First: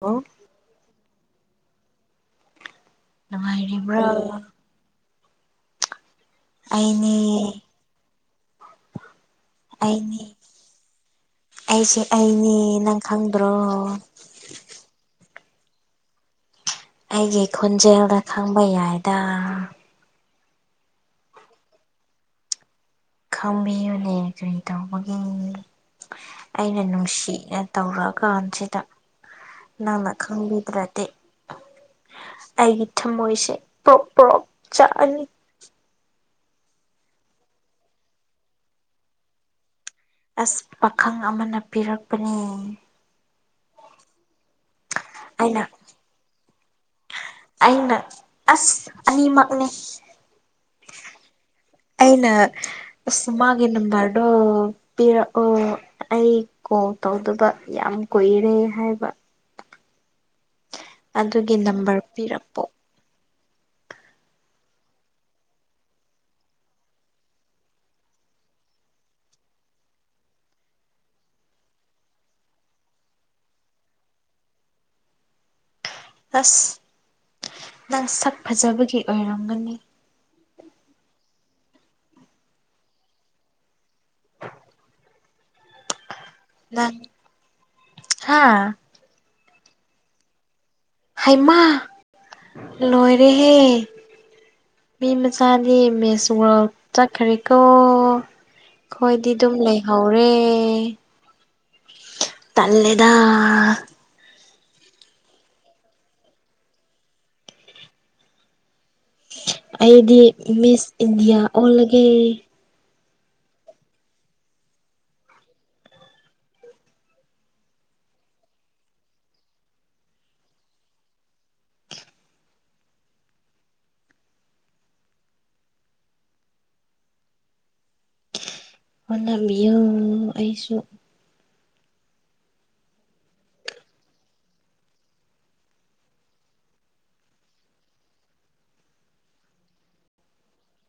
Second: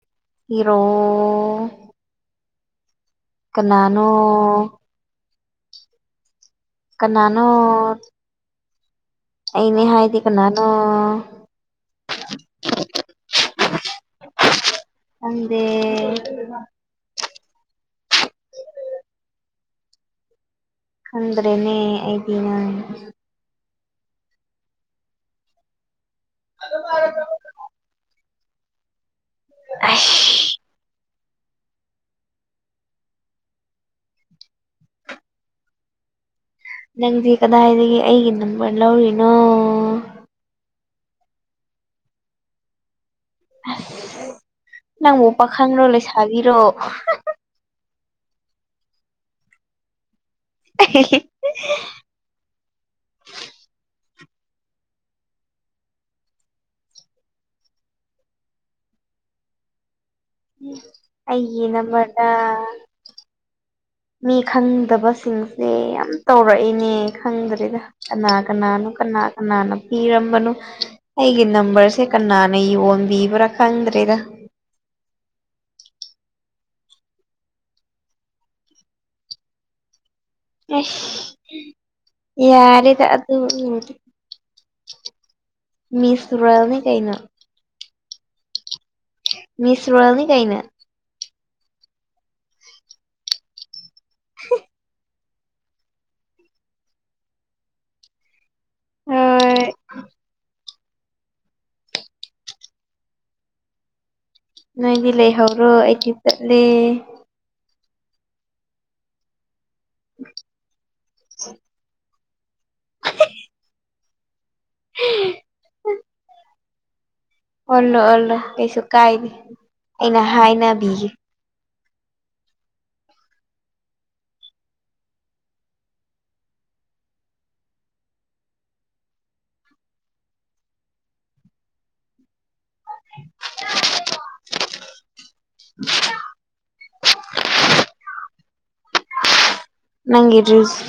ꯑꯣ ꯏꯔꯣ ꯅꯨꯡꯉꯥꯏꯔꯤꯕ꯭ꯔꯣ ꯀꯅꯥꯅꯣ ꯑꯩꯅꯦ ꯀꯅꯥꯅꯣ? ꯑꯩꯅꯦ ꯍꯥꯏꯗꯤ ꯀꯅꯥꯅꯣ꯫ ꯑꯩꯁꯦ ꯑꯩꯅꯦ ꯅꯪ ꯈꯪꯗ꯭ꯔꯣ꯫ ꯈꯪꯗꯦ ꯑꯩꯒꯤ ꯈꯣꯟꯖꯦꯜꯗ ꯈꯪꯕ ꯌꯥꯏꯗ꯫ ꯈꯟꯗ꯭ꯔꯦꯅꯦ ꯑꯩꯗꯤ ꯅꯪ꯫ ꯈꯪꯕꯤꯌꯨꯅꯦ ꯀꯔꯤ ꯇꯧꯕꯒꯤ ꯑꯩꯅ ꯅꯨꯡꯁꯤꯅ ꯇꯧꯔꯛ ꯀꯥꯟꯁꯤꯗ ꯅꯪꯅ ꯑꯩꯁ ꯈꯪꯕꯤꯗ꯭ꯔꯗꯤ꯫ ꯑꯩꯒꯤ ꯊꯃꯣꯏꯁꯦ ꯄ꯭ꯔꯣꯛ ꯄ꯭ꯔꯣꯛ ꯆꯥꯛꯑꯅꯤ꯫ ꯅꯪꯗꯤ ꯀꯗꯥꯏꯗꯒꯤ ꯑꯩꯒꯤ ꯅꯝꯕꯔ ꯂꯧꯔꯤꯅꯣ꯫ ꯑꯁ ꯄꯥꯈꯪ ꯑꯃꯅ ꯄꯤꯔꯛꯄꯅꯤ꯫ ꯑꯁ ꯅꯪꯕꯨ ꯑꯩꯅ ꯄꯈꯪꯔꯣ ꯂꯩꯁꯥꯕꯤꯔꯣ꯫ ꯑꯩꯅ ꯑꯁ ꯑꯅꯤꯃꯛꯅꯤ [unintelligible] ꯑꯩꯅ ꯑꯁ ꯃꯥꯒꯤ ꯅꯝꯕꯔꯗꯣ ꯄꯤꯔꯛꯑꯣ ꯑꯩ ꯀꯣꯜ ꯇꯧꯗꯕ ꯌꯥꯝ ꯀꯨꯏꯔꯦ ꯍꯥꯏꯕ ꯎꯝ ꯑꯗꯨꯒꯤ ꯑꯩꯒꯤ ꯅꯝꯕꯔ ꯅꯝꯕꯔꯗ ꯄꯤꯔꯛꯄꯣ ꯃꯤ ꯈꯪꯗꯕꯁꯤꯡꯁꯦ ꯌꯥꯝ ꯇꯧꯔꯛꯑꯦꯅꯦ ꯈꯪꯗ꯭ꯔꯦꯗ ꯀꯅꯥ ꯀꯅꯥꯅꯣ ꯀꯅꯥ ꯀꯅꯥꯅ ꯄꯤꯔꯝꯕꯅꯣ ꯑꯩꯒꯤ ꯅꯝꯕꯔꯁꯦ ꯀꯅꯥꯅ ꯌꯣꯟꯕꯤꯕ꯭ꯔꯥ ꯈꯪꯗ꯭ꯔꯦꯗ ꯑꯁ ꯅꯪ ꯁꯛ ꯐꯖꯕꯒꯤ ꯑꯣꯏꯔꯝꯒꯅꯤ ꯑꯁ ꯌꯥꯔꯦꯗ ꯑꯗꯨꯌꯧꯔꯗꯤ ꯃꯤꯁ ꯔꯣꯌꯜꯅꯤ ꯀꯩꯅꯣ ꯍꯥꯥ ꯃꯤꯁ ꯋꯥꯔꯜꯅꯤ ꯀꯩꯅꯣ ꯍꯩꯃꯥ ꯂꯣꯏꯔꯦꯍꯦ [unintelligible] ꯃꯤ ꯃꯆꯥꯗꯤ ꯃꯤꯁ ꯋꯥ꯭ꯔꯜ ꯆꯠꯈ꯭ꯔꯦꯀꯣ ꯑꯩꯈꯣꯏꯗꯤ ꯑꯗꯨꯝ ꯍꯣꯏ ꯂꯩꯍꯧꯔꯦ ꯇꯜꯂꯦꯗ ꯅꯣꯏꯗꯤ ꯂꯩꯍꯧꯔꯣ ꯑꯩꯗꯤ ꯆꯠꯂꯦ ꯑꯩꯗꯤ ꯃꯤꯁ ꯏꯟꯗꯤꯌꯥ ꯑꯣꯜꯂꯒꯦ [unintelligible] [unintelligible] ꯑꯣꯜꯂꯣ ꯑꯣꯜꯂꯣ ꯀꯩꯁꯨ ꯀꯥꯏꯗꯦ ꯑꯩꯅ ꯍꯥꯏꯅꯕꯤꯒꯦ ꯑꯣꯜꯂꯝꯕꯤꯌꯣ ꯑꯩꯁꯨ [unintelligible] [inaudible] [unintelligible] [inaudible] ꯅꯪꯒꯤ ꯔꯤꯜꯁ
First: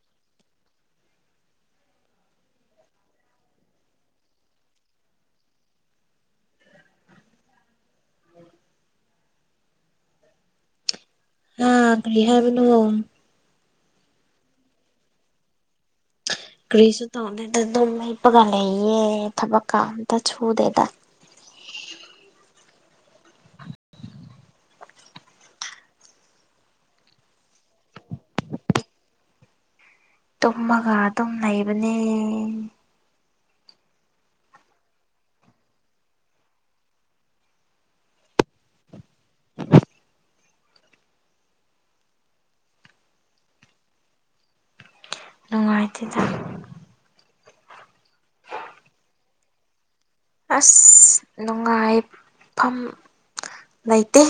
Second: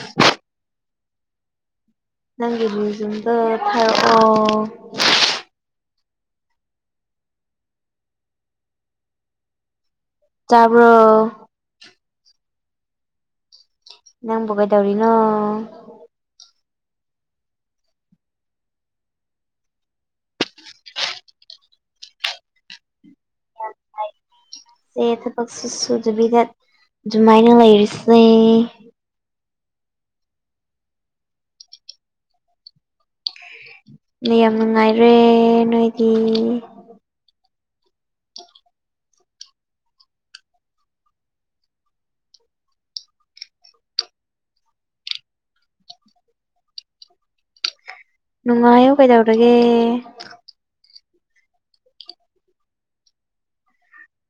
ꯅꯪꯒꯤ ꯔꯤꯜꯁ ꯁꯤꯡꯗꯣ ꯊꯥꯔꯛꯑꯣ ꯇꯥꯕ꯭ꯔꯣ ꯍꯥ ꯀꯔꯤ ꯍꯥꯏꯕꯅꯣ ꯅꯪꯕꯨ ꯀꯩꯗꯧꯔꯤꯅꯣ ꯀ꯭ꯔꯤꯁꯨ ꯇꯧꯗꯦꯗ ꯑꯗꯨꯝ ꯍꯤꯞꯄꯒ ꯂꯩꯌꯦ ꯊꯕꯛꯀ ꯑꯝꯇ ꯁꯨꯗꯦꯗ ꯁꯦ ꯊꯕꯛꯁꯨꯨ ꯁꯨꯗꯕꯤꯗ ꯑꯗꯨꯃꯥꯏꯅ ꯂꯩꯔꯤꯁꯦ ꯇꯨꯝꯃꯒ ꯑꯗꯨꯝ ꯂꯩꯕꯅꯦ ꯃꯌꯥꯝ ꯅꯨꯡꯉꯥꯏꯔꯦ ꯅꯣꯏꯗꯤ [unintelligible] [inaudible] ꯅꯨꯡꯉꯥꯏꯇꯦꯗ ꯅꯨꯡꯉꯥꯏꯌꯨ ꯀꯩꯗꯧꯔꯒꯦ ꯑꯁ ꯅꯨꯡꯉꯥꯏꯐꯝ ꯂꯩꯇꯦ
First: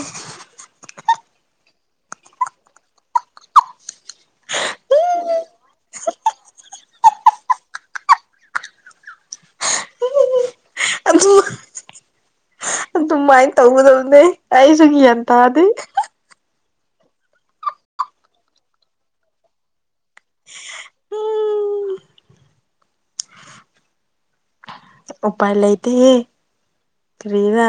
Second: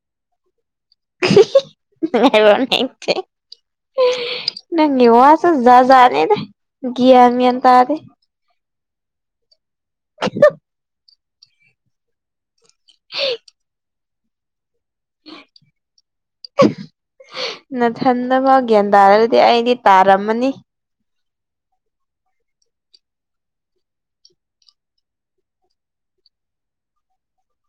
[unintelligible] ꯅꯨꯡꯉꯥꯏꯐꯝ ꯂꯩꯇꯦ [unintelligible] ꯅꯪꯒꯤ ꯋꯥꯁꯦ ꯖꯥꯠ ꯖꯥꯠꯅꯦꯗ ꯒ꯭ꯌꯥꯟ ꯃꯦꯟ ꯇꯥꯗꯦ [unintelligible] ꯑꯗꯨ ꯑꯗꯨꯃꯥꯏꯅ ꯇꯧꯒꯗꯕꯅꯦ ꯑꯩꯁꯨ ꯒ꯭ꯌꯥꯟ ꯇꯥꯗꯦ ꯅꯊꯟꯇꯐꯥꯎ ꯒ꯭ꯌꯥꯟ ꯇꯥꯗꯔꯗꯤ ꯑꯩꯗꯤ ꯇꯥꯔꯝꯃꯅꯤ ꯎꯄꯥꯏ ꯂꯩꯇꯦꯍꯦ ꯀꯔꯤꯔꯥ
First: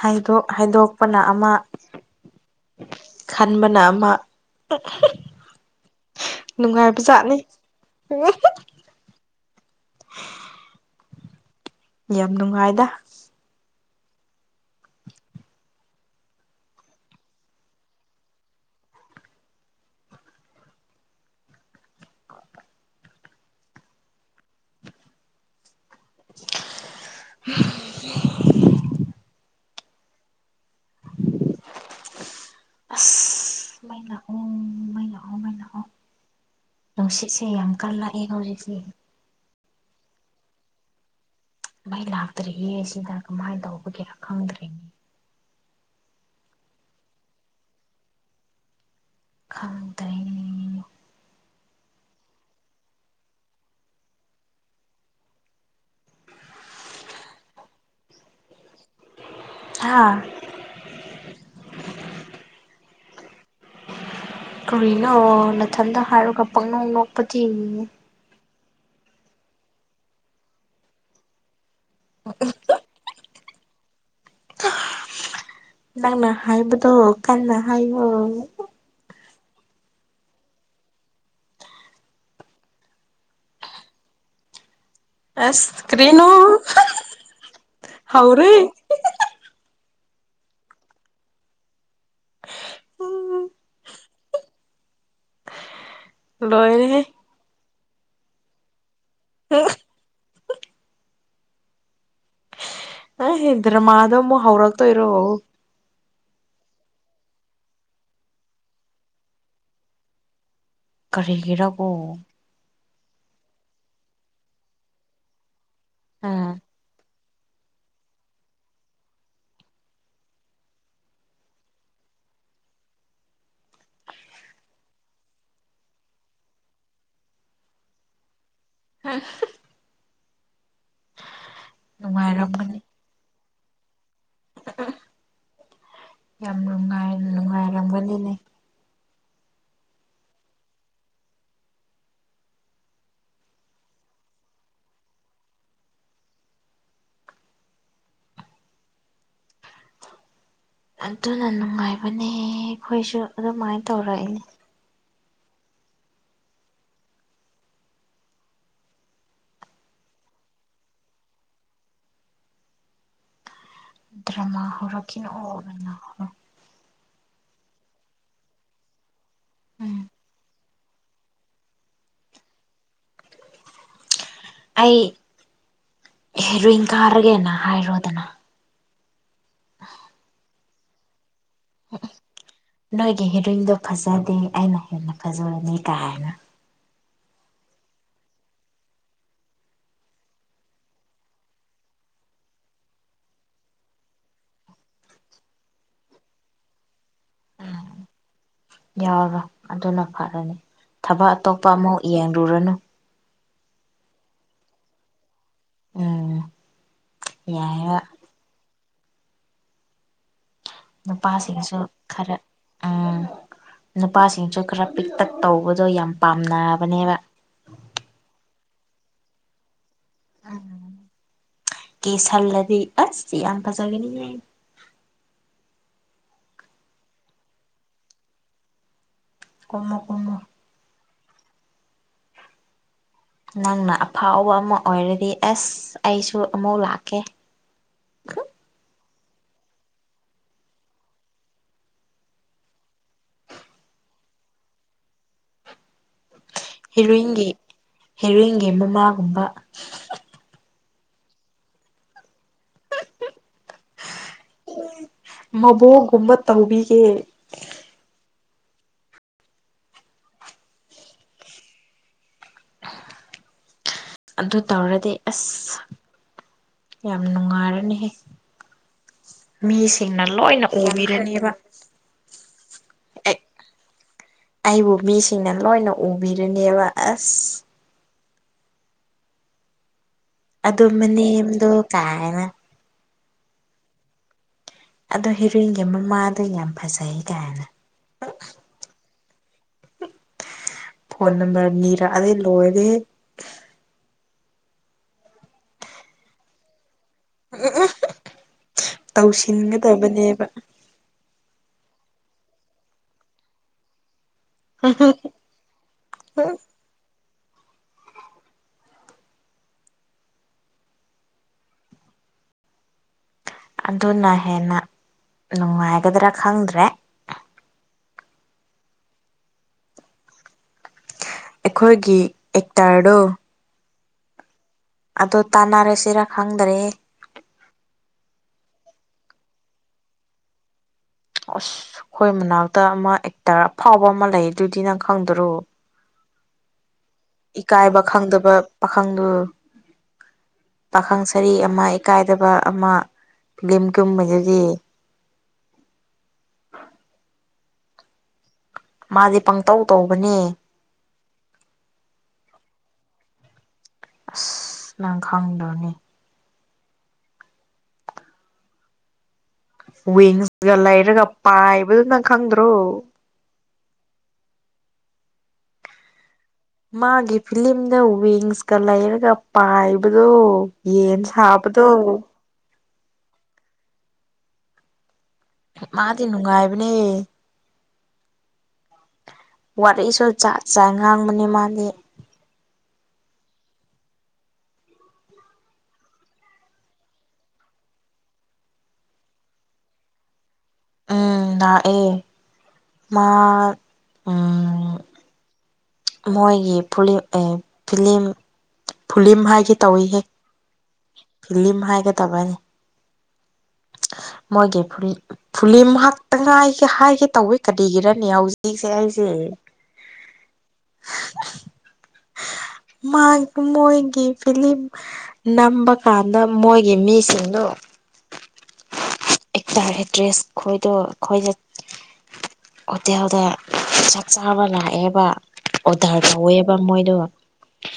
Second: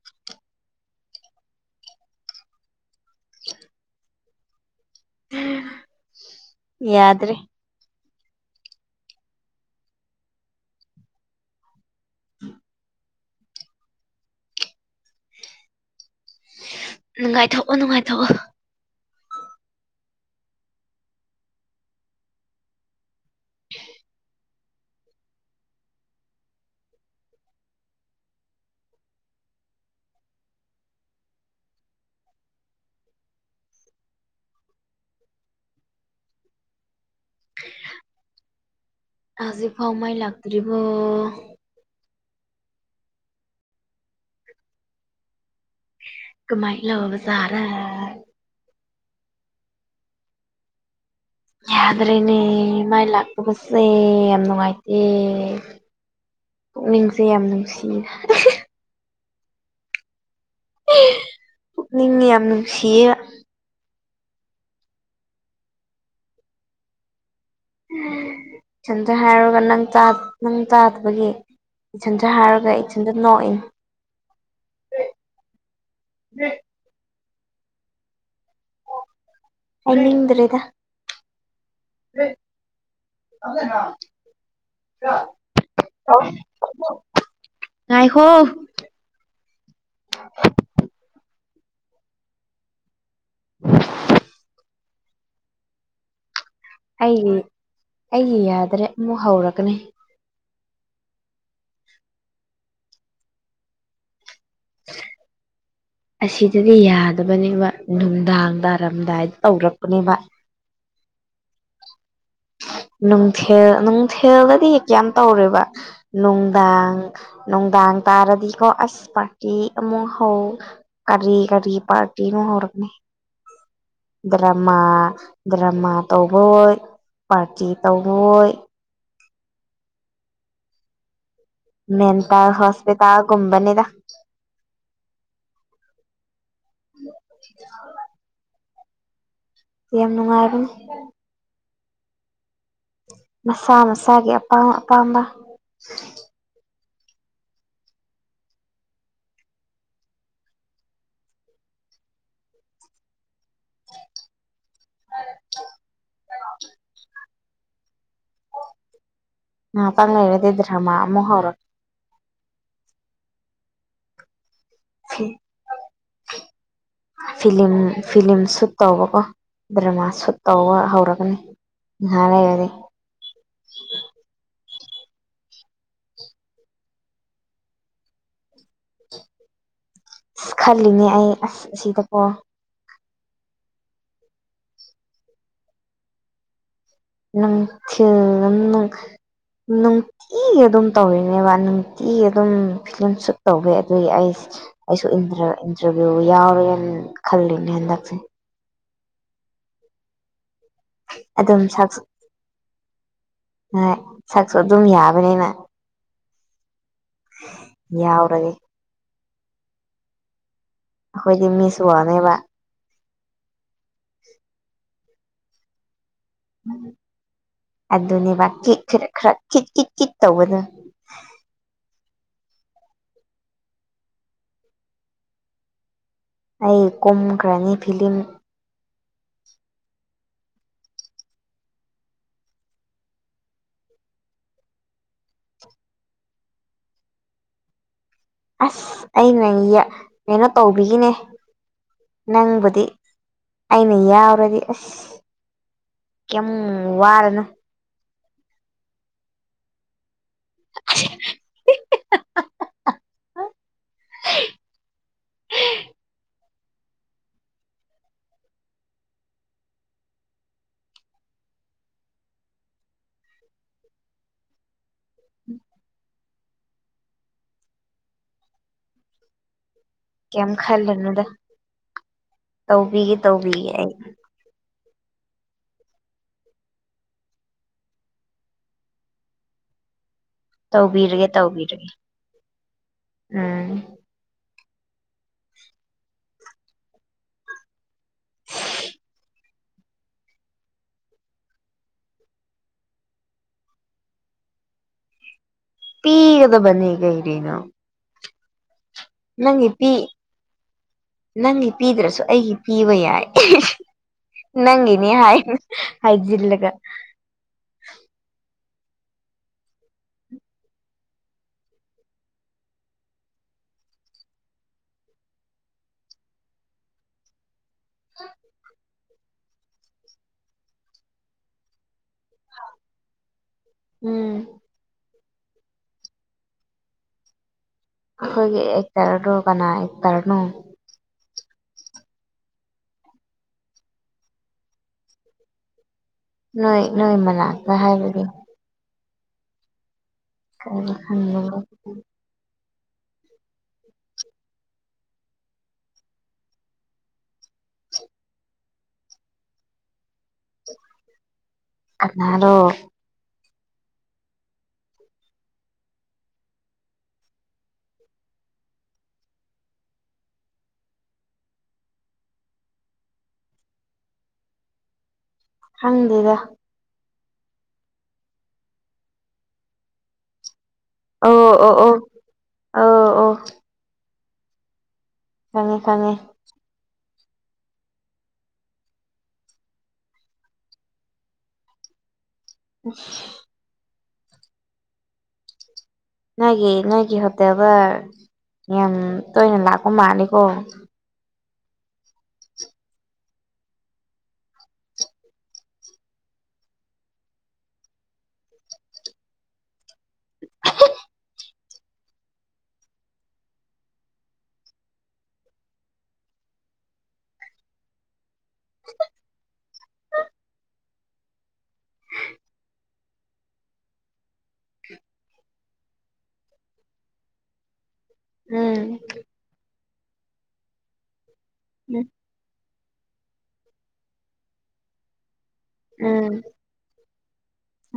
ꯍꯥꯏꯗꯣꯛ ꯍꯥꯏꯗꯣꯛꯄꯅ ꯑꯃ ꯈꯟꯕꯅ ꯑꯃ ꯅꯨꯡꯉꯥꯏꯕ ꯌꯥꯗ꯭ꯔꯦ ꯖꯥꯠꯅꯤ [unintelligible] [inaudible] ꯌꯥꯝ ꯅꯨꯡꯉꯥꯏꯗ ꯅꯨꯡꯉꯥꯏꯊꯣꯛꯑꯣ ꯅꯨꯡꯉꯥꯏꯊꯣꯛꯑꯣ ꯑꯁ ꯃꯩ ꯂꯥꯛꯑꯣ ꯃꯩ ꯂꯥꯛꯑꯣ ꯃꯩ ꯂꯥꯛꯑꯣ ꯅꯨꯡꯁꯤꯠꯁꯦ ꯌꯥꯝ ꯀꯜꯂꯛꯑꯦ ꯍꯧꯖꯤꯛꯁꯦ꯫ ꯍꯧꯖꯤꯛꯐꯥꯎ ꯃꯩ ꯂꯥꯛꯇ꯭ꯔꯤꯕꯣ? ꯃꯩ ꯂꯥꯛꯇ꯭ꯔꯤꯌꯦ ꯁꯤꯗ ꯀꯃꯥꯏꯅ ꯇꯧꯕꯒꯤꯔ ꯈꯪꯗ꯭ꯔꯦꯅꯦ ꯀꯃꯥꯏ ꯂꯧꯕꯖꯥꯠꯂꯥ ꯈꯣꯗ꯭ꯔꯦꯅꯦ ꯌꯥꯗ꯭ꯔꯦꯅꯦ ꯃꯩ ꯂꯥꯛꯇꯕꯁꯦ ꯌꯥꯝ ꯅꯨꯡꯉꯥꯏꯇꯦ꯫ ꯄꯨꯛꯅꯤꯡꯁꯦ ꯌꯥꯝ ꯅꯨꯡꯁꯤ ꯍꯥꯥ ꯄꯨꯛꯅꯤꯡꯒ ꯌꯥꯝ ꯅꯨꯡꯁꯤꯌꯦ ꯀꯔꯤꯅꯣ ꯅꯥꯊꯟꯗ ꯍꯥꯏꯔꯒ ꯄꯪꯅꯣꯛ ꯅꯣꯛꯄꯗꯤ꯫ ꯏꯊꯟꯇ ꯍꯥꯏꯔꯒ ꯅꯪ ꯇꯥ ꯅꯪꯇꯥꯗꯕꯒꯤ ꯏꯊꯟꯇ ꯍꯥꯏꯔꯒ ꯏꯊꯟꯇ ꯅꯣꯛꯏꯅꯤ ꯅꯪꯅ ꯍꯥꯏꯕꯗꯣ ꯀꯥꯟꯅ ꯍꯥꯏꯌꯣ ꯍꯥꯏꯅꯤꯡꯗ꯭ꯔꯦꯗ ꯑꯁ ꯀꯔꯤꯅꯣ ꯉꯥꯏꯈꯣ ꯍꯧꯔꯦ [unintelligible] [inaudible] ꯂꯣꯏꯔꯦ [unintelligible] ꯑꯩꯒꯤ ꯌꯥꯗ꯭ꯔꯦ ꯑꯃꯨꯛ ꯍꯧꯔꯛꯀꯅꯤ꯫ ꯑꯍꯦ ꯗ꯭ꯔꯥꯃꯥꯗꯣ ꯑꯃꯨꯛ ꯍꯧꯔꯛꯇꯣꯏꯔꯣ꯫ ꯑꯁꯤꯗꯗꯤ ꯌꯥꯗꯕꯅꯦꯕ ꯅꯨꯡꯗꯥꯡ ꯇꯥꯔꯝꯗꯥꯏꯗ ꯇꯧꯔꯛꯄꯅꯦꯕ꯫ ꯀꯔꯤꯒꯤꯔꯕꯣ ꯅꯨꯡꯊꯤꯜ ꯅꯨꯡꯊꯤꯜꯗꯗꯤ ꯀꯩꯌꯝ ꯇꯧꯔꯣꯏꯕ ꯑꯥ ꯅꯨꯡꯗꯥꯡ ꯅꯨꯡꯗꯥꯡ ꯇꯥꯔꯗꯤꯀꯣ ꯑꯁ ꯄꯥꯔꯇꯤ ꯑꯃꯨꯛ ꯍꯧ ꯀꯔꯤ ꯀꯔꯤ ꯄꯔꯇꯤꯅꯣ ꯍꯩꯔꯛꯅꯤ ꯗ꯭ꯔꯃꯥ ꯗ꯭ꯔꯃꯥ ꯇꯧꯕ ꯑꯣꯏ ꯄꯥꯔꯇꯤ ꯇꯧꯕ ꯑꯣꯏ ꯍ ꯃꯦꯟꯇꯜ ꯅꯨꯡꯉꯥꯏꯔꯝꯒꯅꯤ ꯍꯣꯁꯄꯤꯇꯥꯜꯒꯨꯝꯕꯅꯤꯗ ꯌꯥꯝ ꯅꯨꯡꯉꯥꯏ ꯅꯨꯡꯉꯥꯏꯔꯝꯒꯅꯤꯅꯦ꯫ ꯌꯥꯝ ꯅꯨꯡꯉꯥꯏꯕꯅꯦ꯫ ꯃꯁꯥ ꯃꯁꯥꯒꯤ ꯑꯄꯥꯝ ꯑꯄꯥꯝꯕ ꯑꯗꯨꯅ ꯅꯨꯡꯉꯥꯏꯕꯅꯦ ꯑꯩꯈꯣꯏꯁꯨ ꯑꯗꯨꯃꯥꯏꯅ ꯇꯧꯔꯛꯏꯅꯦ꯫ [unintelligible] ꯉꯥꯇꯪ ꯂꯩꯔꯗꯤ ꯗ꯭ꯔꯃꯥ ꯑꯃꯨꯛ ꯍꯧꯔꯛ ꯗ꯭ꯔꯃꯥ ꯍꯧꯔꯛꯈꯤꯅꯣꯅ ꯂꯥꯎꯍꯜꯂꯣ ꯐꯤꯂꯤꯝ ꯐꯤꯂꯤꯝ ꯁꯨꯠ ꯇꯧꯕꯀꯣ ꯎꯝ ꯗ꯭ꯔꯃꯥ ꯁꯨꯠ ꯇꯧꯕ ꯍꯧꯔꯒꯅꯤ꯫ ꯉꯍꯥꯛ ꯂꯩꯔꯗꯤ ꯑꯩ ꯍꯦꯔꯨꯏꯟ ꯀꯥꯔꯒꯦꯅ ꯍꯥꯏꯔꯣꯗꯅ ꯈꯜꯂꯤꯅꯦ ꯑꯩ ꯑꯁ ꯑꯁꯤꯗꯀꯣ ꯅꯣꯏꯒꯤ ꯍꯦꯔꯣꯏꯟꯗꯣ ꯐꯖꯗꯦ ꯑꯩꯅ ꯍꯦꯟꯅ ꯐꯖꯕꯅꯤ ꯀꯥꯏꯅ꯫ [unintelligible] ꯪꯅꯨꯡ ꯀꯤ ꯑꯗꯨꯝ ꯇꯧꯔꯤꯅꯦꯕ ꯅꯨꯡꯇꯤꯒꯤ ꯑꯗꯨꯝ ꯐꯤꯂꯝ ꯁꯨꯠ ꯇꯧꯋꯦ ꯑꯗꯨꯒꯤ ꯑꯩ ꯑꯩꯁꯨ ꯏꯟꯇꯔꯥ ꯏꯟꯇꯔꯚꯤꯌꯨ ꯌꯥꯎꯔꯦꯅ ꯈꯜꯂꯤꯅꯦ ꯍꯟꯗꯛꯁꯦ ꯌꯥꯎꯔꯣ ꯑꯗꯨꯅ ꯐꯔꯅꯤ ꯊꯕꯛ ꯑꯗꯨꯝ ꯑꯇꯣꯞꯄ ꯑꯃꯧ ꯌꯦꯡꯂꯨꯔꯅꯨ ꯍꯣꯏ ꯁꯛꯁꯨ ꯑꯗꯨꯝ ꯌꯥꯕꯅꯤꯅ ꯎꯝ ꯌꯥꯏꯔ ꯌꯥꯎꯔꯒ‌ꯦ ꯑꯩꯈꯣꯏꯗꯤ ꯅꯨꯄꯥꯁꯤꯡꯁꯨ ꯃꯤꯁꯨ ꯋꯥꯡꯑ‌ꯦꯕ ꯈꯔ ꯎꯝ ꯅꯨꯄꯥꯁꯤꯡꯁꯨ ꯈꯔꯥ ꯄꯤꯛꯇꯛ ꯇꯧꯕꯗꯣ ꯌꯥꯝ ꯄꯥꯝꯅꯕꯅꯦꯕ ꯑꯗꯨꯅꯦꯕ ꯀꯤꯛ ꯈꯔ ꯈꯔ ꯀꯤꯠ ꯀꯤꯠ ꯀꯤꯠ ꯇꯧꯕꯗꯨ ꯀꯦꯁꯟꯂꯗꯤ ꯑꯁ ꯌꯥꯝꯐꯖꯒꯅꯤꯅ‌ꯦ ꯑꯩ ꯀꯨꯝꯈ꯭ꯔꯅꯤ ꯐꯤꯂꯝ ꯀꯨꯝꯃꫭ ꯀꯨꯝꯃꫭ ꯅꯪꯅ ꯑꯐꯥꯎꯕ ꯑꯃꯥ ꯑꯣꯏꯔꯗꯤ ꯑꯁ ꯑꯩꯁꯨ ꯑꯃꯨꯛ ꯂꯥꯛꯀꯦ ꯑꯁ ꯑꯩꯅ ꯌꯥ ꯀꯩꯅꯣ ꯇꯧꯕꯤꯒ‌ꯦꯅꯦ ꯅꯪꯕꯨꯗꯤ ꯑꯩꯅ ꯌꯥꯎꯔꯗꯤ ꯑꯁ ꯀꯩꯝ ꯋꯥꯔꯅꯨ ꯍꯦꯔꯣꯏꯟꯒꯤ ꯍꯦꯔꯣꯏꯟꯒꯤ ꯃꯃꯥꯒꯨꯝꯕ [unintelligible] ꯍ [unintelligible] ꯃꯕꯣꯛꯒꯨꯝꯕ ꯇꯧꯕꯤꯒꯦ ꯑꯗꯨ ꯇꯧꯔꯗꯤ ꯑꯁ ꯌꯥꯝ ꯅꯨꯡꯉꯥꯏꯔꯅꯤꯍꯦ ꯃꯤꯁꯤꯡꯅ ꯀꯩꯝ ꯂꯣꯏꯅ ꯈꯜꯂꯨꯅꯨꯗ ꯎꯕꯤꯔꯅꯦꯕ ꯇꯧꯕꯤꯒꯦ ꯑꯩ ꯇꯧꯕꯤꯒꯦ ꯑꯩ ꯑꯩꯕꯨ ꯃꯤꯁꯤꯡꯅ ꯂꯣꯏꯅ ꯎꯕꯤꯔꯅꯦꯕ ꯑꯁ ꯑꯗꯨ ꯇꯧꯕꯤꯔꯒꯦ ꯃꯅꯦꯝꯗꯣ ꯇꯧꯕꯤꯔꯒꯦ ꯀꯥꯏꯅ ꯎꯝ ꯑꯗꯣ ꯍꯦꯔꯣꯏꯟꯒꯤ ꯃꯃꯥꯗꯣ ꯌꯥꯝ ꯐꯖꯩ ꯀꯥꯏꯅ ꯐꯣꯟ ꯅꯝꯕꯔ ꯅꯅꯤꯔꯛꯑꯗꫭ ꯂꯣꯏꯔ‌ꯦꯍ‌ꯦ ꯄꯤꯒꯗꯅꯤ ꯀꯩꯒꯤ ꯎꯝ [unintelligible] ꯅꯪꯒꯤ ꯄꯤ ꯅꯪꯒꯤ ꯄꯤꯗ꯭ꯔꯁꯨ ꯑꯩꯒꯤ ꯄꯤꯕ ꯌꯥꯏ ꯅꯪꯒꯤꯅꯤ ꯍꯥꯏ ꯍꯥꯏꯖꯂꯒ ꯑꯗꯨꯅ ꯍꯦꯟꯅ ꯅꯨꯡꯉꯥꯏꯒꯗ꯭ꯔꯥ ꯈꯪꯗ꯭ꯔꯦ [inaudible] ꯑꯩꯈꯣꯏꯒꯤ ꯑꯦꯛꯇꯔꯗꯣ ꯎꯝ ꯑꯗꯨ ꯇꯥꯟꯅꯔꯁꯤꯔ ꯈꯪꯗ꯭ꯔꯦ ꯑꯩꯈꯣꯏꯒꯤ ꯑꯦꯛꯇꯔꯗꯣ ꯀꯅꯥ ꯑꯦꯛꯇꯔꯅꯣ ꯑꯁ ꯑꯩꯈꯣꯏ ꯃꯅꯥꯛꯇ ꯑꯃꯥ ꯑꯦꯛꯇꯔ ꯑꯐꯥꯎꯕ ꯑꯃꯥ ꯂꯩ ꯑꯗꯨꯗꯤ ꯅꯪ ꯈꯪꯗꯔꯣ ꯅꯣꯏ ꯅꯣꯏ ꯃꯥꯅ ꯏꯀꯥꯏꯕ ꯈꯪꯗꯕ ꯄꯥꯈꯪꯗꯨ ꯀꯔꯤ ꯄꯥꯈꯪ ꯈꯪꯗꯕ ꯁꯔꯤ ꯑꯃꯥ ꯏꯀꯥꯏ ꯐꯖꯕ ꯑꯃꯥ ꯐꯤꯂꯝꯀꯨꯝꯕꯗꯨꯗꯤ ꯃꯗꯤ ꯄꯪꯇꯧ ꯇꯧꯕꯅꯦ ꯀꯅꯔꯣ ꯑꯁ ꯅꯪ ꯈꯪꯗ꯭ꯔꫭꯅꯤ ꯋꯤꯡꯁꯒ ꯂꯩꯔꯒ ꯄꯥꯏꯕꯗꯨ ꯅꯪ ꯈꯪꯗ꯭ꯔꯣ ꯈꯪꯗ‌ꯦꯗꯥ ꯃꯥꯒꯤ ꯐꯤꯂꯤꯝꯗ ꯋꯤꯡꯁꯀ ꯂꯩꯔꯒ ꯄꯥꯏꯕꯗꯣ ꯌꯦꯟ ꯁꯥꯕꯗꯣ ꯑꯎ ꯑꯎ ꯈꯪꯉꯦ ꯈꯪꯉꯦ ꯃꯥꯗꯤ ꯅꯨꯡꯉꯥꯏꯕꯅꯦ ꯋꯥꯔꯤꯁꯨ ꯖꯠ ꯖꯠ ꯉꯥꯡꯕꯅꯤ ꯃꯥꯗꯤ [inaudible] ꯅꯣꯏꯒꯤ ꯅꯣꯏꯒꯤ ꯍꯣꯇꯦꯜꯗ ꯌꯥꯝ ꯇꯣꯏꯅ ꯂꯥꯛꯄ ꯃꯥꯜꯂꯤꯀꯣ ꯎꯝ ꯂꯛꯑꯦ ꯃꯥ ꯎꯝ ꯃꯣꯏꯒꯤ ꯐꯨꯂꯤꯝ ꯑꯦ ꯐꯤꯂꯤꯝ ꯐꯨꯂꯤꯝ ꯍꯥꯏꯒꯦ ꯇꯧꯏꯍꯦ ꯐꯤꯂꯤꯝ ꯍꯥꯏꯒꯗꯕꯅꯦ ꯃꯣꯏꯒꯤ ꯐꯨꯔꯤꯠ ꯐꯨꯂꯤꯝ ꯍꯥꯛꯇ ꯉꯥꯏꯒꯦ ꯍꯥꯏꯒꯦ ꯇꯧꯋꯦ ꯀꯔꯤꯒꯤꯔꯅꯦ ꯍꯧꯖꯤꯛꯁꯦ ꯑꯩꯁꯦ ꯃꯥꯥꯛ ꯃꯣꯏꯒꯤ ꯐꯤꯂꯤꯝ ꯅꯝꯕ ꯀꯥꯟꯗ ꯃꯣꯏꯒꯤ ꯃꯤꯁꯤꯡꯗꯣ ꯎꯝ ꯑꯦꯛꯇꯔ ꯑꯦꯛꯇ꯭ꯔꯦꯁ ꯈꯣꯏꯗꯣ ꯑꯩꯈꯣꯏꯗ [inaudible] ꯍꯣꯇꯦꯜꯗ ꯆꯥꯛ ꯆꯥꯕ ꯂꯥꯛꯑꯦꯕ ꯑꯣꯗꯔ ꯇꯧꯋꯦꯕ ꯃꯣꯏꯗꯣ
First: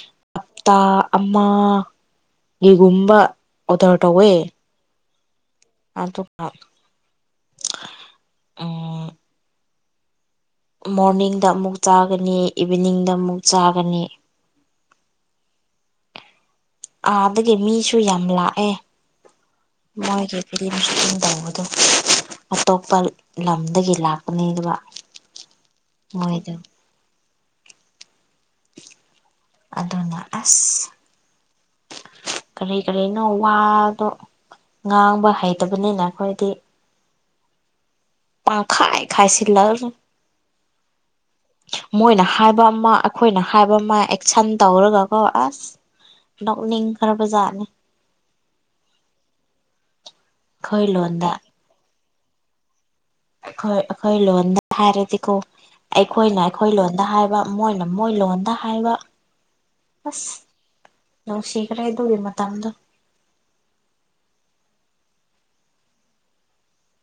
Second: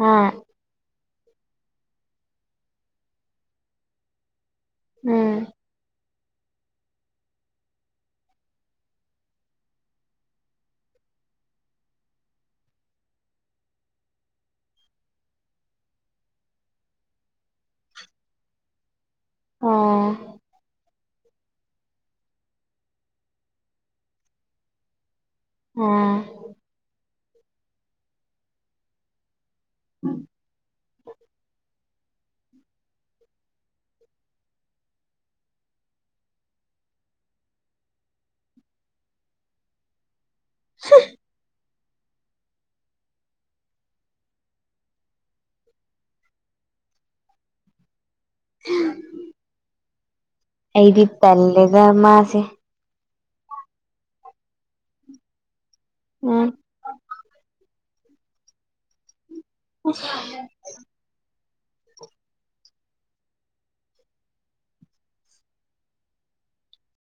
ꯑꯥ ꯍꯞꯇꯥ ꯑꯃ ꯒꯤꯒꯨꯝꯕ ꯑꯣꯗꯔ ꯇꯧꯋꯦ ꯎꯝ ꯑꯗꯨꯒ ꯎꯝ ꯃꯣꯔꯅꯤꯡꯗ ꯑꯃꯨꯛ ꯆꯥꯒꯅꯤ ꯏꯚꯤꯅꯤꯡꯗ ꯑꯃꯨꯛ ꯆꯥꯒꯅꯤ ꯑꯥꯗꯒꯤ ꯃꯤꯁꯨ ꯌꯥꯝ ꯂꯥꯛꯑꯦ ꯑꯣ ꯃꯣꯏꯒꯤ ꯐꯤꯂꯤꯝ ꯁꯨꯇꯤꯡ ꯇꯧꯕ ꯑꯇꯣꯞꯄ ꯂꯝꯗꯒꯤ ꯂꯥꯛꯄꯅꯤ ꯑꯗꯨꯒꯕ ꯑꯣ ꯃꯣꯏꯗꯣ ꯑꯗꯨꯅ ꯑꯁ ꯀ꯭ꯔꯤ ꯀ꯭ꯔꯤꯅꯣ ꯋꯥꯗꯣ ꯉꯥꯡꯕ ꯍꯩꯇꯕꯅꯤꯅ ꯑꯩꯈꯣꯏꯗꯤ ꯄꯥꯈꯥꯏ ꯈꯥꯏꯁꯤꯜꯂꯛꯑꯅꯤ [inaudible] ꯃꯣꯏꯅ ꯍꯥꯏꯕ ꯑꯃ ꯑꯩꯈꯣꯏꯅ ꯍꯥꯏꯕ ꯑꯃ ꯑꯦꯛꯁꯟ ꯇꯧꯔꯒꯀꯣ ꯑꯁ ꯅꯣꯛꯅꯤꯡ ꯈ꯭ꯔꯕ ꯖꯥꯠꯅꯤ [inaudible] ꯑꯩꯈꯣꯏ ꯑꯩꯗꯤ ꯂꯣꯟꯗ ꯇꯜꯂꯦꯗ ꯃꯥꯁꯦ ꯑꯩꯈꯣꯏ ꯑꯩꯈꯣꯏ ꯂꯣꯟꯗ ꯍꯥꯏꯔꯗꯤꯀꯣ ꯑꯩꯈꯣꯏꯅ ꯎꯝ ꯑꯩꯈꯣꯏ ꯂꯣꯟꯗ ꯍꯥꯏꯕ ꯃꯣꯏꯅ ꯃꯣꯏ ꯂꯣꯟꯗ ꯍꯥꯏꯕ ꯑꯁ ꯅꯨꯡꯁꯤꯈ꯭ꯔꯦ ꯑꯗꯨꯒꯤ ꯃꯇꯝꯗꯣ